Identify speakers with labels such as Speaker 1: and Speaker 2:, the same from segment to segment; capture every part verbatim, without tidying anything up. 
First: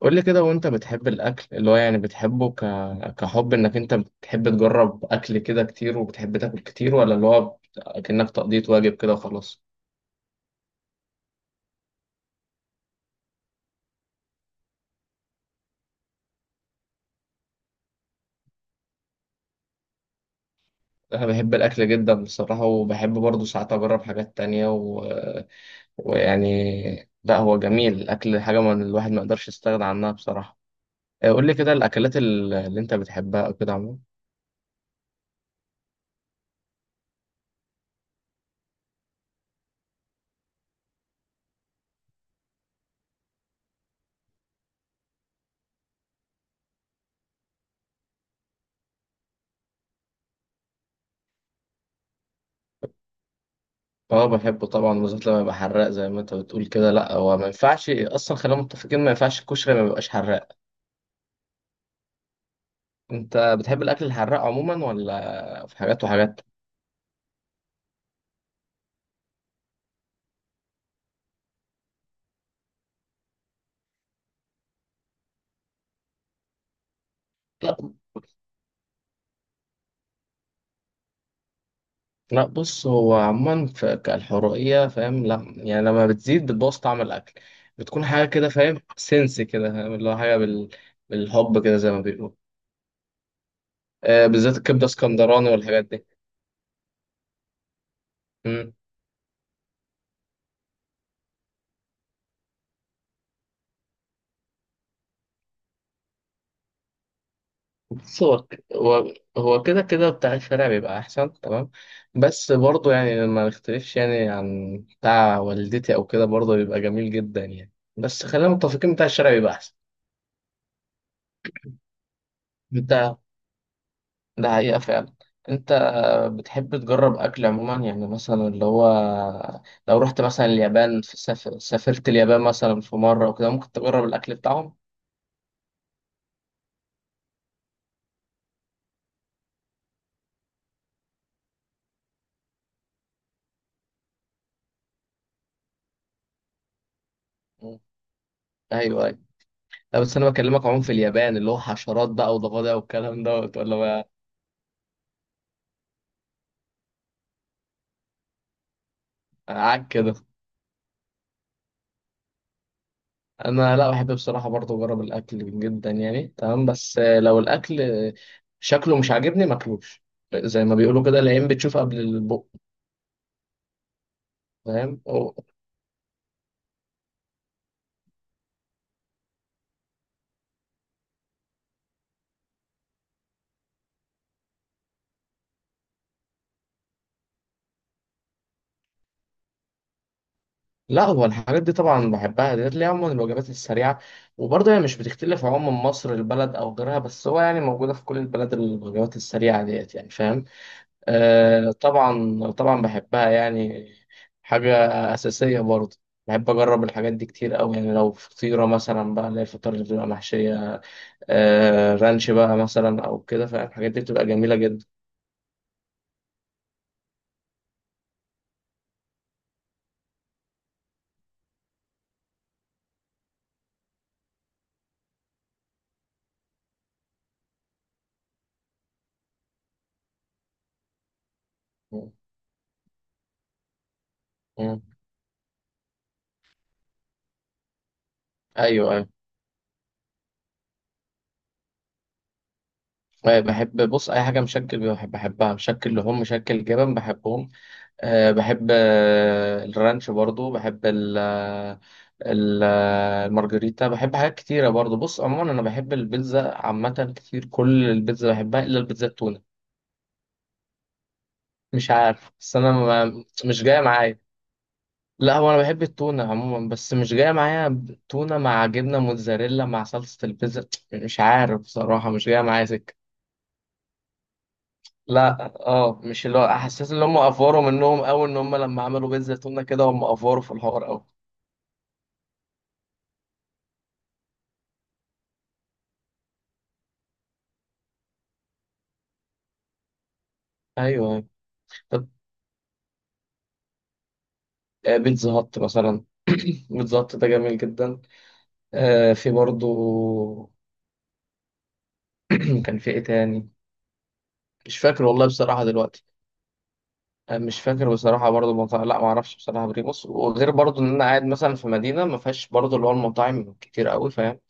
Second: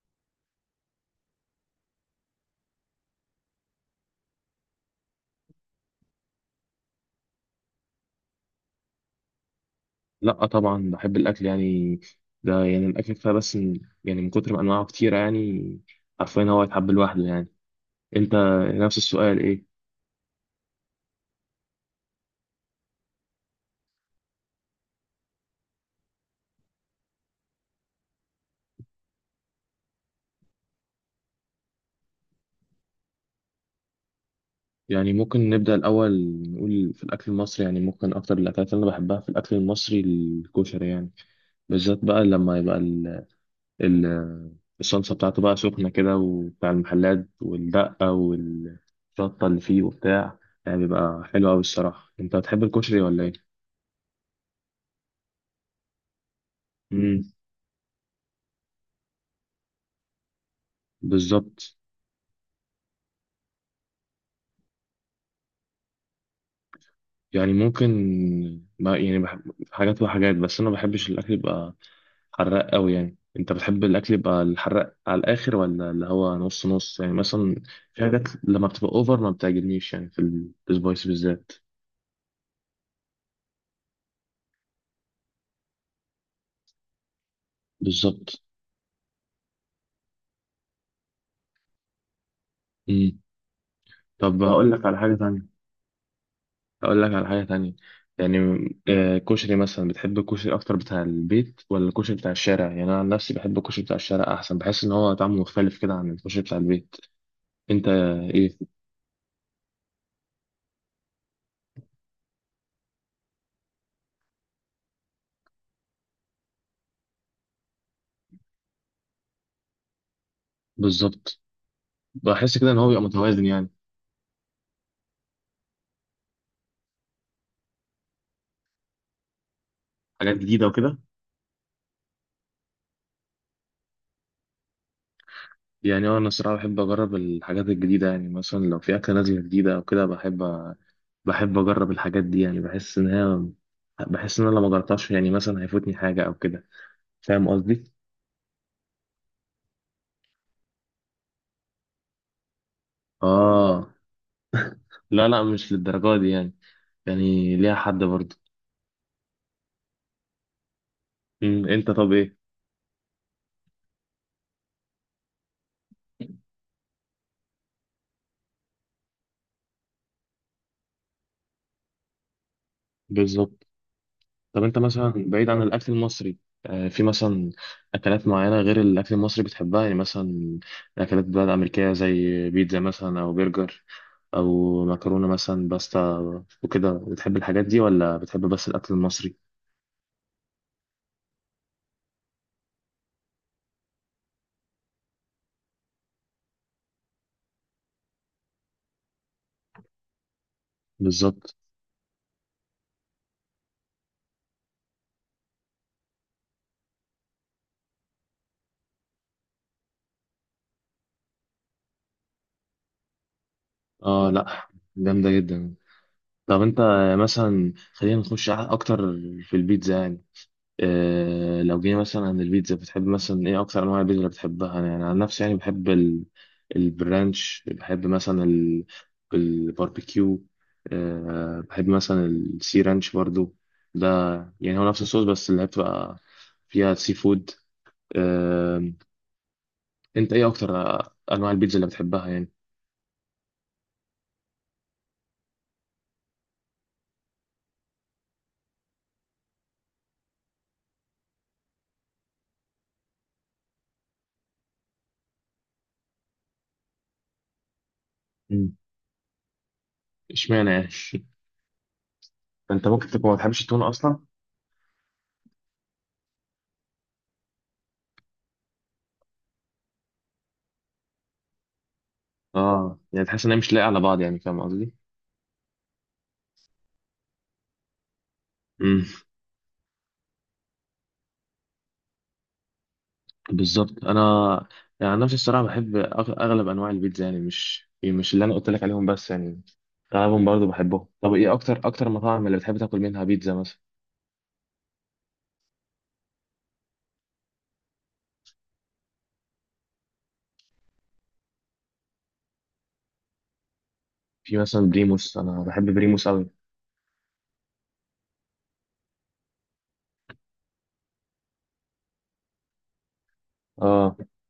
Speaker 1: قول لي كده، وانت بتحب الاكل اللي هو يعني بتحبه ك... كحب انك انت بتحب تجرب اكل كده كتير، وبتحب تاكل كتير، ولا اللي هو بت- كأنك تقضية واجب كده وخلاص.
Speaker 2: لا، طبعا بحب الاكل يعني. ده يعني الاكل كفايه بس من- يعني من كتر ما انواعه كتيره يعني. عارفين هو يتحب لوحده يعني. انت، نفس السؤال ايه؟
Speaker 1: انا بحب الاكل جدا بصراحة، وبحب برضه ساعات اجرب حاجات تانية و... ويعني لا، هو جميل الاكل، حاجة من الواحد ما يقدرش يستغنى عنها بصراحة. آه، قول لي كده الاكلات ال- اللي انت بتحبها او كده عموما.
Speaker 2: يعني ممكن نبدا الاول، نقول في الاكل المصري. يعني ممكن اكتر الاكلات اللي انا بحبها في الاكل المصري الكشري يعني، بالذات بقى لما يبقى ال ال الصلصه بتاعته بقى سخنه كده، وبتاع المحلات والدقه والشطه اللي فيه وبتاع، يعني بيبقى حلو قوي الصراحه. انت بتحب الكشري ولا ايه؟
Speaker 1: اه بحبه طبعا، بالذات لما يبقى حراق زي ما انت بتقول كده. لا
Speaker 2: امم
Speaker 1: هو ما ينفعش اصلا، خلينا متفقين ما ينفعش الكشري ما يبقاش حراق.
Speaker 2: بالظبط.
Speaker 1: انت بتحب الاكل الحراق عموما ولا في حاجات وحاجات؟
Speaker 2: يعني ممكن، ما يعني بحب حاجات وحاجات، بس انا ما بحبش الاكل يبقى حراق قوي. يعني انت بتحب الاكل يبقى الحراق على الاخر، ولا اللي هو نص نص يعني؟ مثلا
Speaker 1: لا
Speaker 2: في حاجات لما بتبقى اوفر ما بتعجبنيش، يعني في السبايس بالذات.
Speaker 1: لا، بص هو عموما في كالحرقيه فاهم، لا يعني لما بتزيد بتبوظ طعم الاكل، بتكون حاجه
Speaker 2: بالظبط.
Speaker 1: كده فاهم، سنس كده فاهم، اللي هو حاجه بال... بالحب كده زي ما بيقولوا.
Speaker 2: امم
Speaker 1: آه
Speaker 2: طب
Speaker 1: بالذات
Speaker 2: هقول لك
Speaker 1: الكبده
Speaker 2: على حاجه
Speaker 1: اسكندراني
Speaker 2: تانية.
Speaker 1: والحاجات دي.
Speaker 2: هقول لك على حاجه تانية، يعني
Speaker 1: مم.
Speaker 2: آه، كشري مثلا. بتحب الكشري اكتر بتاع البيت ولا الكشري بتاع الشارع؟ يعني انا عن نفسي بحب الكشري بتاع الشارع احسن، بحس ان هو طعمه مختلف كده عن الكشري بتاع البيت. انت
Speaker 1: بص هو
Speaker 2: ايه؟
Speaker 1: هو هو كده كده بتاع الشارع بيبقى احسن، تمام. بس برضه يعني ما نختلفش يعني عن بتاع والدتي او كده برضه بيبقى جميل جدا يعني، بس خلينا متفقين بتاع الشارع بيبقى احسن.
Speaker 2: بالظبط. بحس كده ان هو بيبقى
Speaker 1: انت،
Speaker 2: متوازن يعني.
Speaker 1: ده حقيقة فعلا. انت بتحب تجرب اكل عموما، يعني مثلا اللي هو لو رحت
Speaker 2: حاجات
Speaker 1: مثلا
Speaker 2: جديده وكده،
Speaker 1: اليابان، في سافر... سافرت اليابان مثلا في مرة وكده ممكن تجرب الاكل بتاعهم.
Speaker 2: يعني انا الصراحه بحب اجرب الحاجات الجديده. يعني مثلا لو في اكله نازله جديده او كده، بحب أ- بحب اجرب الحاجات دي. يعني بحس ان هي، بحس ان انا لو ما جربتهاش يعني مثلا هيفوتني حاجه او كده. فاهم
Speaker 1: مم.
Speaker 2: قصدي؟
Speaker 1: ايوه ايوه. لا بس انا بكلمك عموما في اليابان، اللي هو حشرات بقى وضفادع والكلام دوت ولا
Speaker 2: اه،
Speaker 1: بقى.
Speaker 2: لا لا مش للدرجه دي يعني، يعني ليها حد برضه.
Speaker 1: عك كده.
Speaker 2: أمم، انت طب ايه؟
Speaker 1: انا لا بحب بصراحة برضه اجرب الاكل جدا يعني تمام، بس لو الاكل شكله مش عاجبني ماكلوش، زي ما بيقولوا كده العين بتشوف قبل البق.
Speaker 2: بالظبط. طب انت
Speaker 1: فاهم.
Speaker 2: مثلا بعيد عن الاكل المصري، آه، في مثلا اكلات معينه غير الاكل المصري بتحبها؟ يعني مثلا اكلات بلاد امريكيه زي بيتزا مثلا، او برجر، او مكرونه مثلا باستا وكده، بتحب الحاجات دي ولا بتحب بس الاكل المصري؟
Speaker 1: لا هو الحاجات دي طبعا بحبها ديت، اللي هي عموما الوجبات السريعة، وبرضه هي مش بتختلف عموما مصر البلد أو غيرها، بس هو يعني موجودة في كل البلد الوجبات السريعة ديت يعني، فاهم.
Speaker 2: بالظبط.
Speaker 1: آه طبعا طبعا بحبها يعني، حاجة أساسية برضه. بحب أجرب الحاجات دي كتير أوي يعني، لو فطيرة مثلا بقى اللي هي الفطار اللي بتبقى محشية، آه رانش بقى مثلا أو كده فاهم، الحاجات دي بتبقى
Speaker 2: اه
Speaker 1: جميلة
Speaker 2: لا،
Speaker 1: جدا.
Speaker 2: جامده جدا. طب انت مثلا، خلينا نخش اكتر في البيتزا يعني. آه، لو جينا مثلا عن البيتزا، بتحب مثلا ايه اكتر انواع البيتزا اللي بتحبها؟ انا يعني عن نفسي يعني بحب ال... البرانش. بحب مثلا ال... الباربيكيو. أه بحب مثلا السي رانش برضو ده، يعني
Speaker 1: مم.
Speaker 2: هو نفس الصوص، بس اللي هي بتبقى فيها سي فود.
Speaker 1: أيوه
Speaker 2: أه.
Speaker 1: أيوه أيوة،
Speaker 2: انت ايه اكتر انواع البيتزا اللي بتحبها يعني؟
Speaker 1: طيب، بحب بص أي حاجة مشكل، بحب بحبها مشكل لحوم، مشكل جبن، بحبهم. أه بحب آه، الرانش برضو، بحب ال آه، ال- آه، المارجريتا بحب حاجات كتيرة برضو. بص عموما أنا بحب البيتزا عامة كتير، كل البيتزا بحبها
Speaker 2: مم.
Speaker 1: إلا البيتزا التونة.
Speaker 2: اشمعنى يعني؟
Speaker 1: مش عارف بس أنا
Speaker 2: انت ممكن
Speaker 1: ما
Speaker 2: تكون ما بتحبش
Speaker 1: مش جاية
Speaker 2: التونه اصلا.
Speaker 1: معايا. لا هو أنا بحب التونة عموما بس مش جاية معايا، تونة مع جبنة موتزاريلا مع صلصة البيتزا، مش عارف بصراحة مش جاية معايا سكة.
Speaker 2: اه، يعني تحس ان هي مش لايقه على بعض، يعني فاهم قصدي.
Speaker 1: لا اه، مش اللي هو حسيت ان هم افوروا منهم قوي، ان هم لما عملوا بيتزا تونه كده هم افوروا في الحوار قوي.
Speaker 2: بالظبط. انا يعني، أنا نفسي الصراحه بحب أغ- اغلب انواع البيتزا يعني، مش مش اللي انا قلت لك عليهم بس، يعني اغلبهم برضو بحبهم.
Speaker 1: ايوه أيوه.
Speaker 2: طب ايه اكتر اكتر
Speaker 1: طب،
Speaker 2: مطاعم اللي بتحب تاكل منها بيتزا مثلا؟
Speaker 1: آه، بيتزا هات مثلا بيتزا هات ده جميل جدا. آه، في برضو كان في ايه تاني.
Speaker 2: في
Speaker 1: مش
Speaker 2: مثلا
Speaker 1: فاكر والله
Speaker 2: بريموس، انا
Speaker 1: بصراحة
Speaker 2: بحب
Speaker 1: دلوقتي.
Speaker 2: بريموس قوي.
Speaker 1: آه، مش فاكر بصراحة برضو مطاعم، لا ما اعرفش بصراحة بريموس، وغير برضو ان انا قاعد مثلا في مدينة ما فيهاش برضو اللي هو المطاعم كتير قوي
Speaker 2: اه.
Speaker 1: فاهم.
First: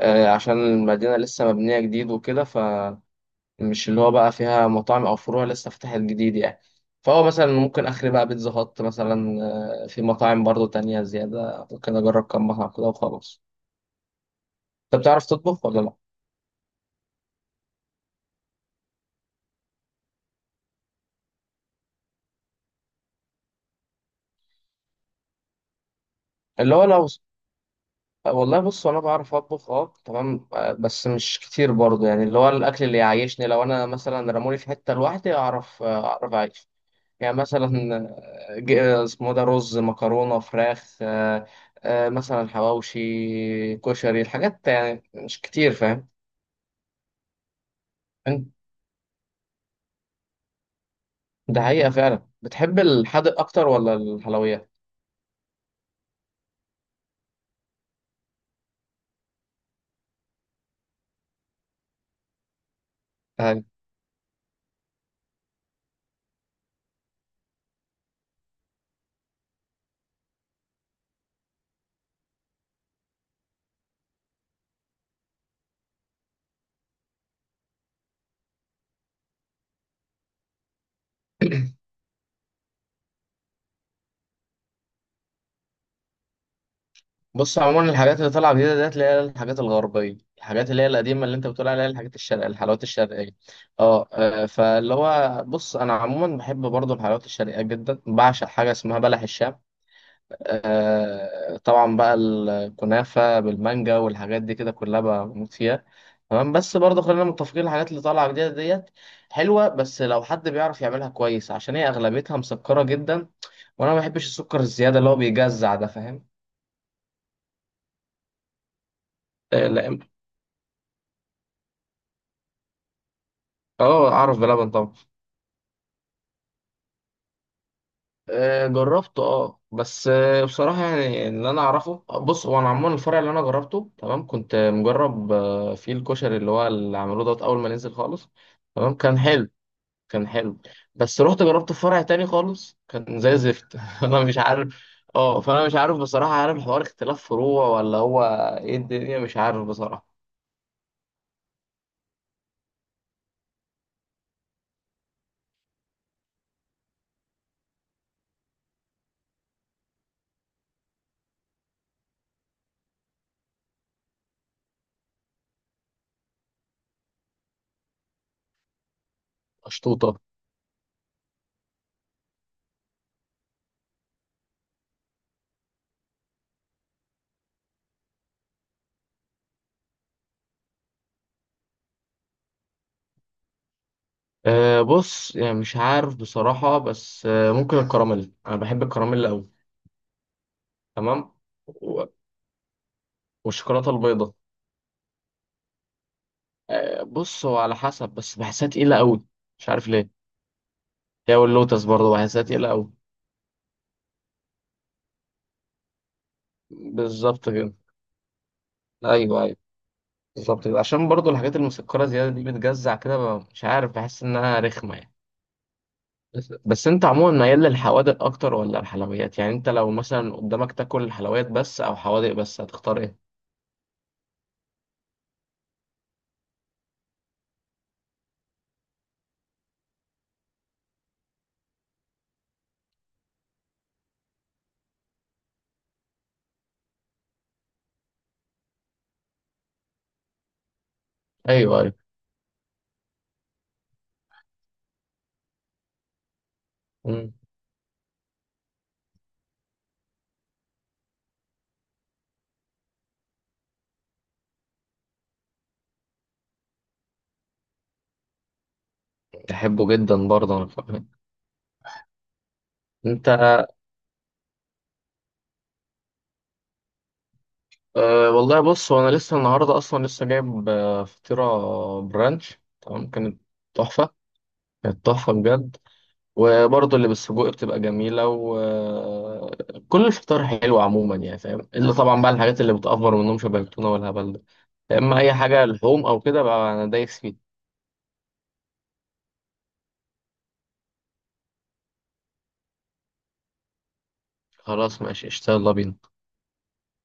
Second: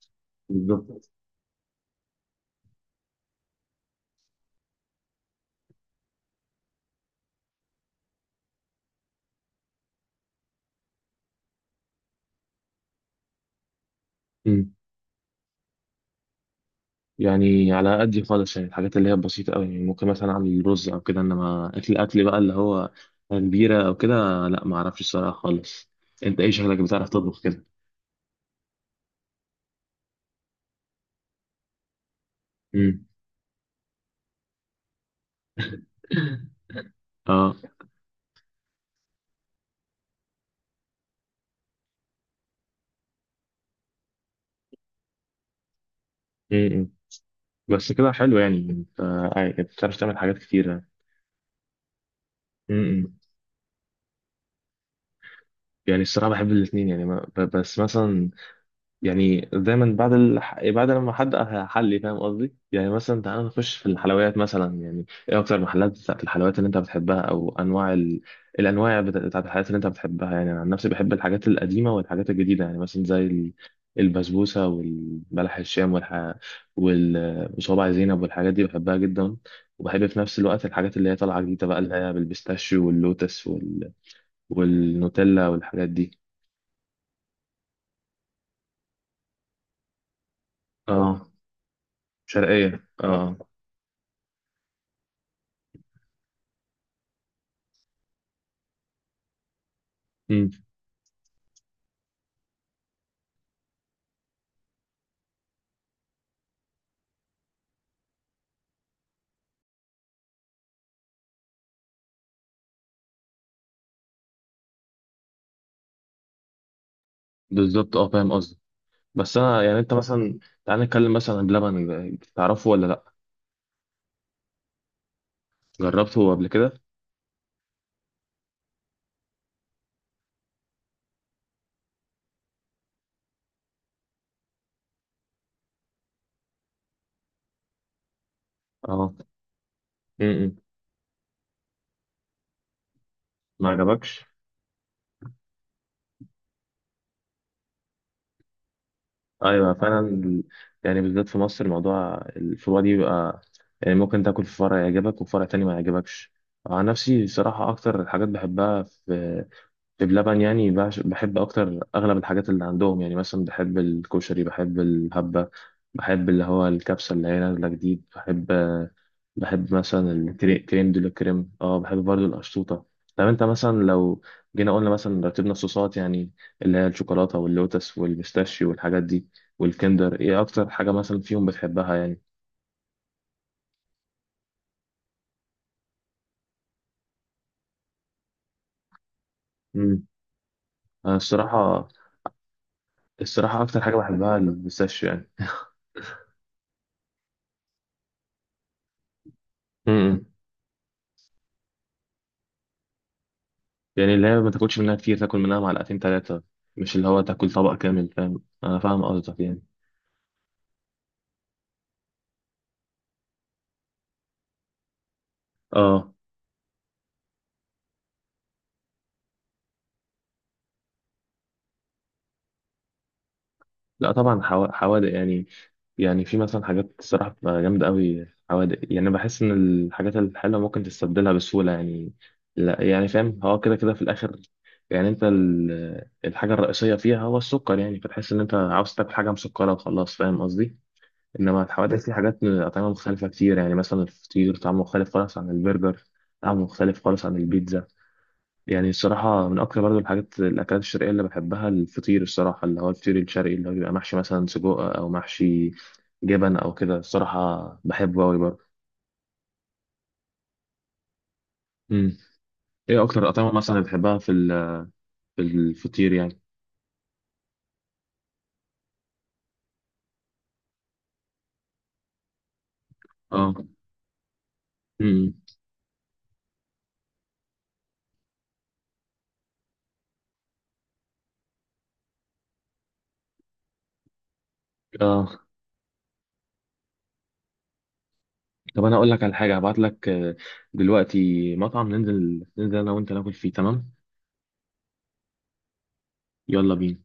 Speaker 1: آه، عشان
Speaker 2: بالظبط.
Speaker 1: المدينة لسه مبنية جديد وكده فمش اللي هو بقى فيها مطاعم او فروع لسه فتحت جديد يعني. فهو مثلا ممكن اخري بقى بيتزا هات مثلا. آه، في مطاعم برضو تانية زيادة ممكن اجرب كم مطعم كده وخلاص.
Speaker 2: أمم.
Speaker 1: انت بتعرف تطبخ ولا لا؟
Speaker 2: يعني على قدي خالص، يعني الحاجات اللي هي بسيطه قوي. يعني ممكن مثلا اعمل رز او كده، انما اكل اكل بقى اللي هو كبيره او كده، لا ما اعرفش الصراحه خالص. انت ايه
Speaker 1: اللي
Speaker 2: شغلك؟
Speaker 1: هو
Speaker 2: بتعرف
Speaker 1: لو
Speaker 2: تطبخ كده؟
Speaker 1: والله بص انا بعرف اطبخ اه تمام، آه، بس مش كتير برضه يعني، اللي هو الاكل اللي
Speaker 2: امم
Speaker 1: يعيشني، لو انا مثلا رموني في حته لوحدي اعرف، آه، اعرف اعيش. يعني
Speaker 2: اه
Speaker 1: مثلا آه، ج- آه، اسمه ده رز مكرونه فراخ، آه، آه، مثلا حواوشي كشري، الحاجات يعني مش كتير فاهم.
Speaker 2: بس كده حلو
Speaker 1: أنت-
Speaker 2: يعني. انت عاي- بتعرف تعمل حاجات كتيرة.
Speaker 1: ده حقيقه فعلا.
Speaker 2: م-
Speaker 1: بتحب
Speaker 2: م.
Speaker 1: الحادق اكتر ولا الحلويات؟
Speaker 2: يعني الصراحة بحب الاتنين يعني، ما ب- بس مثلا يعني دايما بعد الح... بعد لما حد حلي. فاهم قصدي؟ يعني مثلا تعالى نخش في الحلويات مثلا. يعني ايه اكتر محلات بتاعت الحلويات اللي انت بتحبها، او انواع ال... الانواع بتا- بتاعت الحلويات اللي انت بتحبها؟ يعني انا عن نفسي بحب الحاجات القديمه والحاجات الجديده، يعني مثلا زي ال- البسبوسه والبلح الشام والح... وال- وصوابع زينب والحاجات دي، بحبها جدا. وبحب في نفس الوقت الحاجات اللي هي طالعه جديده بقى، اللي هي بالبيستاشيو واللوتس وال... والنوتيلا والحاجات دي.
Speaker 1: بص عموما الحاجات اللي طالعه جديده ديت اللي هي الحاجات الغربيه، الحاجات اللي هي القديمه
Speaker 2: اه
Speaker 1: اللي انت بتقول عليها الحاجات الشرقيه،
Speaker 2: شرقيه،
Speaker 1: الحلويات الشرقيه،
Speaker 2: اه.
Speaker 1: اه آه، فاللي هو بص، انا عموما بحب برضو الحلويات الشرقيه جدا، بعشق حاجه اسمها بلح الشام. آه طبعا بقى الكنافه بالمانجا والحاجات دي كده كلها بموت فيها، تمام. بس برضه خلينا متفقين الحاجات اللي طالعه جديده ديت حلوه، بس لو حد بيعرف يعملها كويس، عشان هي اغلبيتها مسكره جدا، وانا ما بحبش السكر الزياده اللي هو بيجزع ده.
Speaker 2: بالظبط، اه فاهم قصدي. بس انا يعني، انت
Speaker 1: فاهم.
Speaker 2: مثلا، تعال نتكلم مثلا عن بلبن. تعرفه ولا لا؟
Speaker 1: اه اعرف بلبن طبعا.
Speaker 2: جربته قبل كده؟
Speaker 1: آه، جربته اه، بس آه، بصراحه يعني اللي انا اعرفه، بص هو انا عموما الفرع اللي انا جربته تمام، كنت مجرب آه، فيه الكشري اللي هو اللي عملوه دوت اول ما نزل خالص، تمام
Speaker 2: اه.
Speaker 1: كان حلو، كان
Speaker 2: امم
Speaker 1: حلو. بس رحت جربت في فرع تاني خالص كان زي
Speaker 2: ما
Speaker 1: زفت انا
Speaker 2: عجبكش.
Speaker 1: مش عارف. اه فانا مش عارف بصراحه، عارف الحوار اختلاف فروع ولا هو، ايه الدنيا مش عارف
Speaker 2: ايوه فعلا
Speaker 1: بصراحه.
Speaker 2: ال- يعني بالذات في مصر موضوع الفروع دي بيبقى، يعني ممكن تاكل في فرع يعجبك وفرع تاني ما يعجبك. عن نفسي بصراحة أكتر الحاجات بحبها في بلبن، يعني بعش- بحب اكتر اغلب الحاجات اللي عندهم. يعني مثلا بحب الكشري، بحب الهبة، بحب اللي هو الكبسة اللي هي نازلة جديد. بحب بحب مثلا
Speaker 1: اشطوطه.
Speaker 2: الكريم دول، الكريم، اه. بحب برضو القشطوطة. طب انت مثلا لو جينا قلنا مثلا رتبنا الصوصات يعني، اللي هي الشوكولاتة واللوتس والبيستاشيو والحاجات دي والكندر، ايه اكتر حاجة مثلا فيهم بتحبها يعني؟
Speaker 1: أه بص يعني مش عارف بصراحة، بس آه، ممكن الكراميل، أنا بحب الكراميل أوي،
Speaker 2: مم. انا
Speaker 1: تمام
Speaker 2: الصراحة،
Speaker 1: و-
Speaker 2: الصراحة اكتر
Speaker 1: والشوكولاته
Speaker 2: حاجة
Speaker 1: البيضاء.
Speaker 2: بحبها البيستاشيو يعني.
Speaker 1: آه، بص هو على حسب، بس بحسها تقيله قوي، مش عارف
Speaker 2: م-
Speaker 1: ليه،
Speaker 2: م.
Speaker 1: هي واللوتس برضه بحسها تقيله قوي.
Speaker 2: يعني اللي هي ما تاكلش منها كتير، تاكل منها معلقتين ثلاثة، مش اللي هو
Speaker 1: بالظبط
Speaker 2: تاكل
Speaker 1: كده.
Speaker 2: طبق كامل. فاهم؟ انا فاهم قصدك
Speaker 1: ايوه ايوه،
Speaker 2: يعني.
Speaker 1: بالظبط كده، عشان برضه الحاجات المسكره زياده دي بتجزع كده، ب- مش عارف بحس انها رخمه يعني.
Speaker 2: اه
Speaker 1: بس, بس انت عموما ميال للحوادق اكتر ولا الحلويات؟ يعني انت لو مثلا قدامك تاكل الحلويات بس او حوادق بس هتختار ايه؟
Speaker 2: لا طبعا، حوا- حوادق يعني. يعني في مثلا حاجات الصراحة بتبقى جامدة قوي حوادق، يعني بحس ان الحاجات الحلوة ممكن تستبدلها بسهولة. يعني لا يعني فاهم، هو كده كده في الاخر يعني انت ال- الحاجة الرئيسية فيها هو السكر، يعني فتحس ان انت عاوز تاكل حاجة مسكرة وخلاص، فاهم قصدي. انما
Speaker 1: ايوه ايوه.
Speaker 2: الحوادث في حاجات اطعمه مختلفه كتير. يعني مثلا الفطير طعمه مختلف خالص عن البرجر، طعمه مختلف خالص
Speaker 1: مم.
Speaker 2: عن البيتزا. يعني الصراحه من اكتر برضو الحاجات، الاكلات الشرقيه اللي بحبها الفطير الصراحه، اللي هو الفطير الشرقي اللي هو بيبقى محشي مثلا سجق، او محشي جبن او كده، الصراحه بحبه قوي برضه.
Speaker 1: بحبه جدا برضه انا كمان.
Speaker 2: امم ايه
Speaker 1: انت.
Speaker 2: اكتر اطعمه مثلا بتحبها في ال- في الفطير يعني؟
Speaker 1: أه والله بص هو انا لسه النهارده اصلا لسه جايب آه، فطيره برانش، تمام كانت
Speaker 2: اه.
Speaker 1: تحفه، كانت تحفه
Speaker 2: امم.
Speaker 1: بجد. وبرضه اللي بالسجق بتبقى جميله، وكل الفطار حلو عموما يعني فاهم، الا طبعا بقى الحاجات اللي بتأفور منهم شبه التونه والهبل ده. يا اما اي
Speaker 2: اه.
Speaker 1: حاجه لحوم او كده بقى انا دايس فيه.
Speaker 2: طب انا اقول لك على حاجه، هبعت لك آه، دلوقتي مطعم ننزل. ننزل انا وانت ناكل فيه، تمام؟
Speaker 1: خلاص ماشي اشتغل يلا بينا.
Speaker 2: يلا بينا.